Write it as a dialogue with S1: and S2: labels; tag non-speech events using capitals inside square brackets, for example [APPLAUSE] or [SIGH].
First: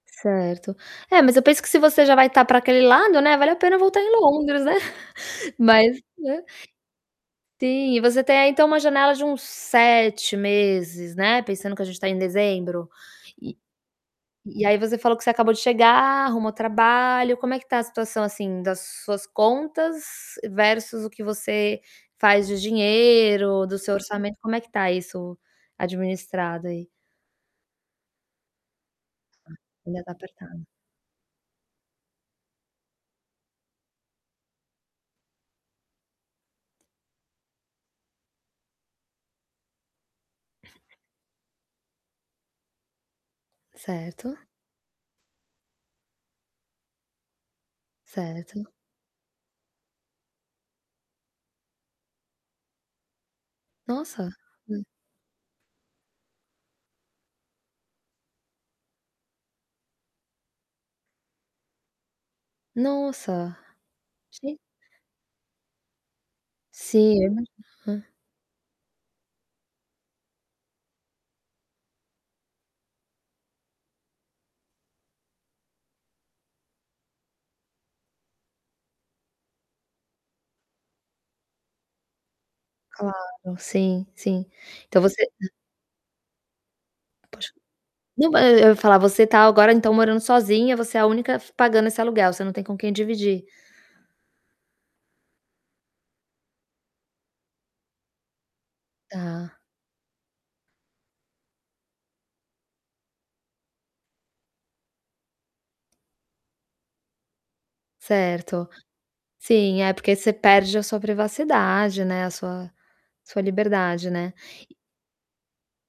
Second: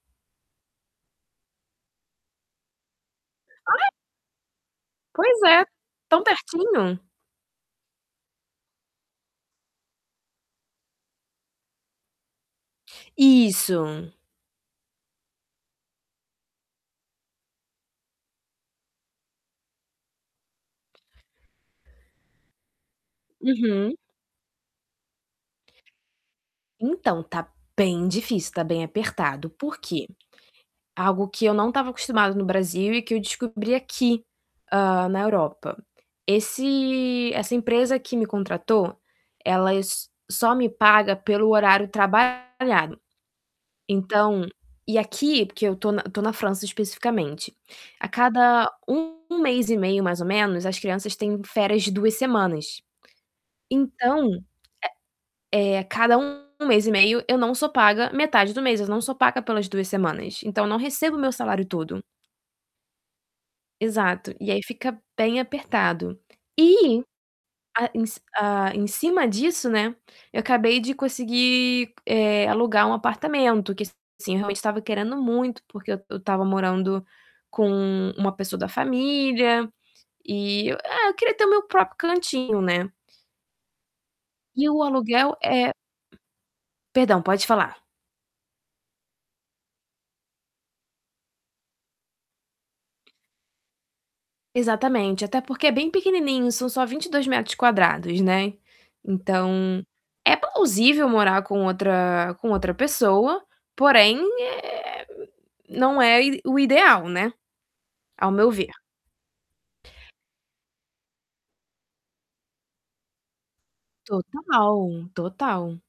S1: Certo. É, mas eu penso que se você já vai tá pra aquele lado, né, vale a pena
S2: Ai.
S1: voltar em Londres, né.
S2: Pois
S1: [CHUCKLES]
S2: é,
S1: Mas
S2: tão
S1: né.
S2: pertinho.
S1: Sim. E você tem aí então uma janela de uns 7 meses, né, pensando que a gente tá em dezembro. E
S2: Isso.
S1: e aí você falou que você acabou de chegar, arrumou trabalho. Como é que tá a situação, assim, das suas contas versus o que você faz de dinheiro, do seu
S2: Uhum.
S1: orçamento, como é que tá isso administrado aí?
S2: Então, tá bem difícil, tá bem apertado. Por
S1: Ainda
S2: quê?
S1: tá apertado.
S2: Algo que eu não estava acostumada no Brasil e que eu descobri aqui, hã, na Europa. Esse essa empresa que me contratou, ela s só me paga pelo horário trabalhado.
S1: Certo.
S2: Então e aqui, porque eu tô na tô na França especificamente, a cada
S1: Certo.
S2: 1 mês e meio, mais ou menos, as crianças têm férias de 2 semanas. Então,
S1: Nossa!
S2: eh eh, a cada 1 mês e meio, eu não sou paga metade do mês, eu não sou paga pelas 2 semanas, então eu não recebo o meu salário todo.
S1: Nossa!
S2: Exato. E
S1: Gen
S2: aí fica bem apertado. E
S1: Sim,
S2: a
S1: é. Aham.
S2: em c hã, em cima disso, né, eu acabei de conseguir, eh, alugar um apartamento, que assim, eu realmente estava querendo muito, porque eu eu estava morando com uma pessoa da família e é, eu queria ter o meu próprio cantinho, né.
S1: Claro, sim, sim.
S2: E o
S1: Então você
S2: aluguel
S1: hã.
S2: é Perdão, pode
S1: Poxa.
S2: falar.
S1: Não, ma e eu ia falar, você tá agora então morando sozinha. Você é a única f pagando esse aluguel. Você não tem com quem dividir?
S2: Exatamente. Até porque é bem pequenininho, são só 22m², né.
S1: Tá.
S2: Então é plausível morar com outra com outra pessoa, porém, eh, não é o i o ideal, né, ao meu
S1: Certo.
S2: ver.
S1: Sim, é, porque você perde a sua privacidade, né, a sua sua liberdade, né.
S2: Total, total.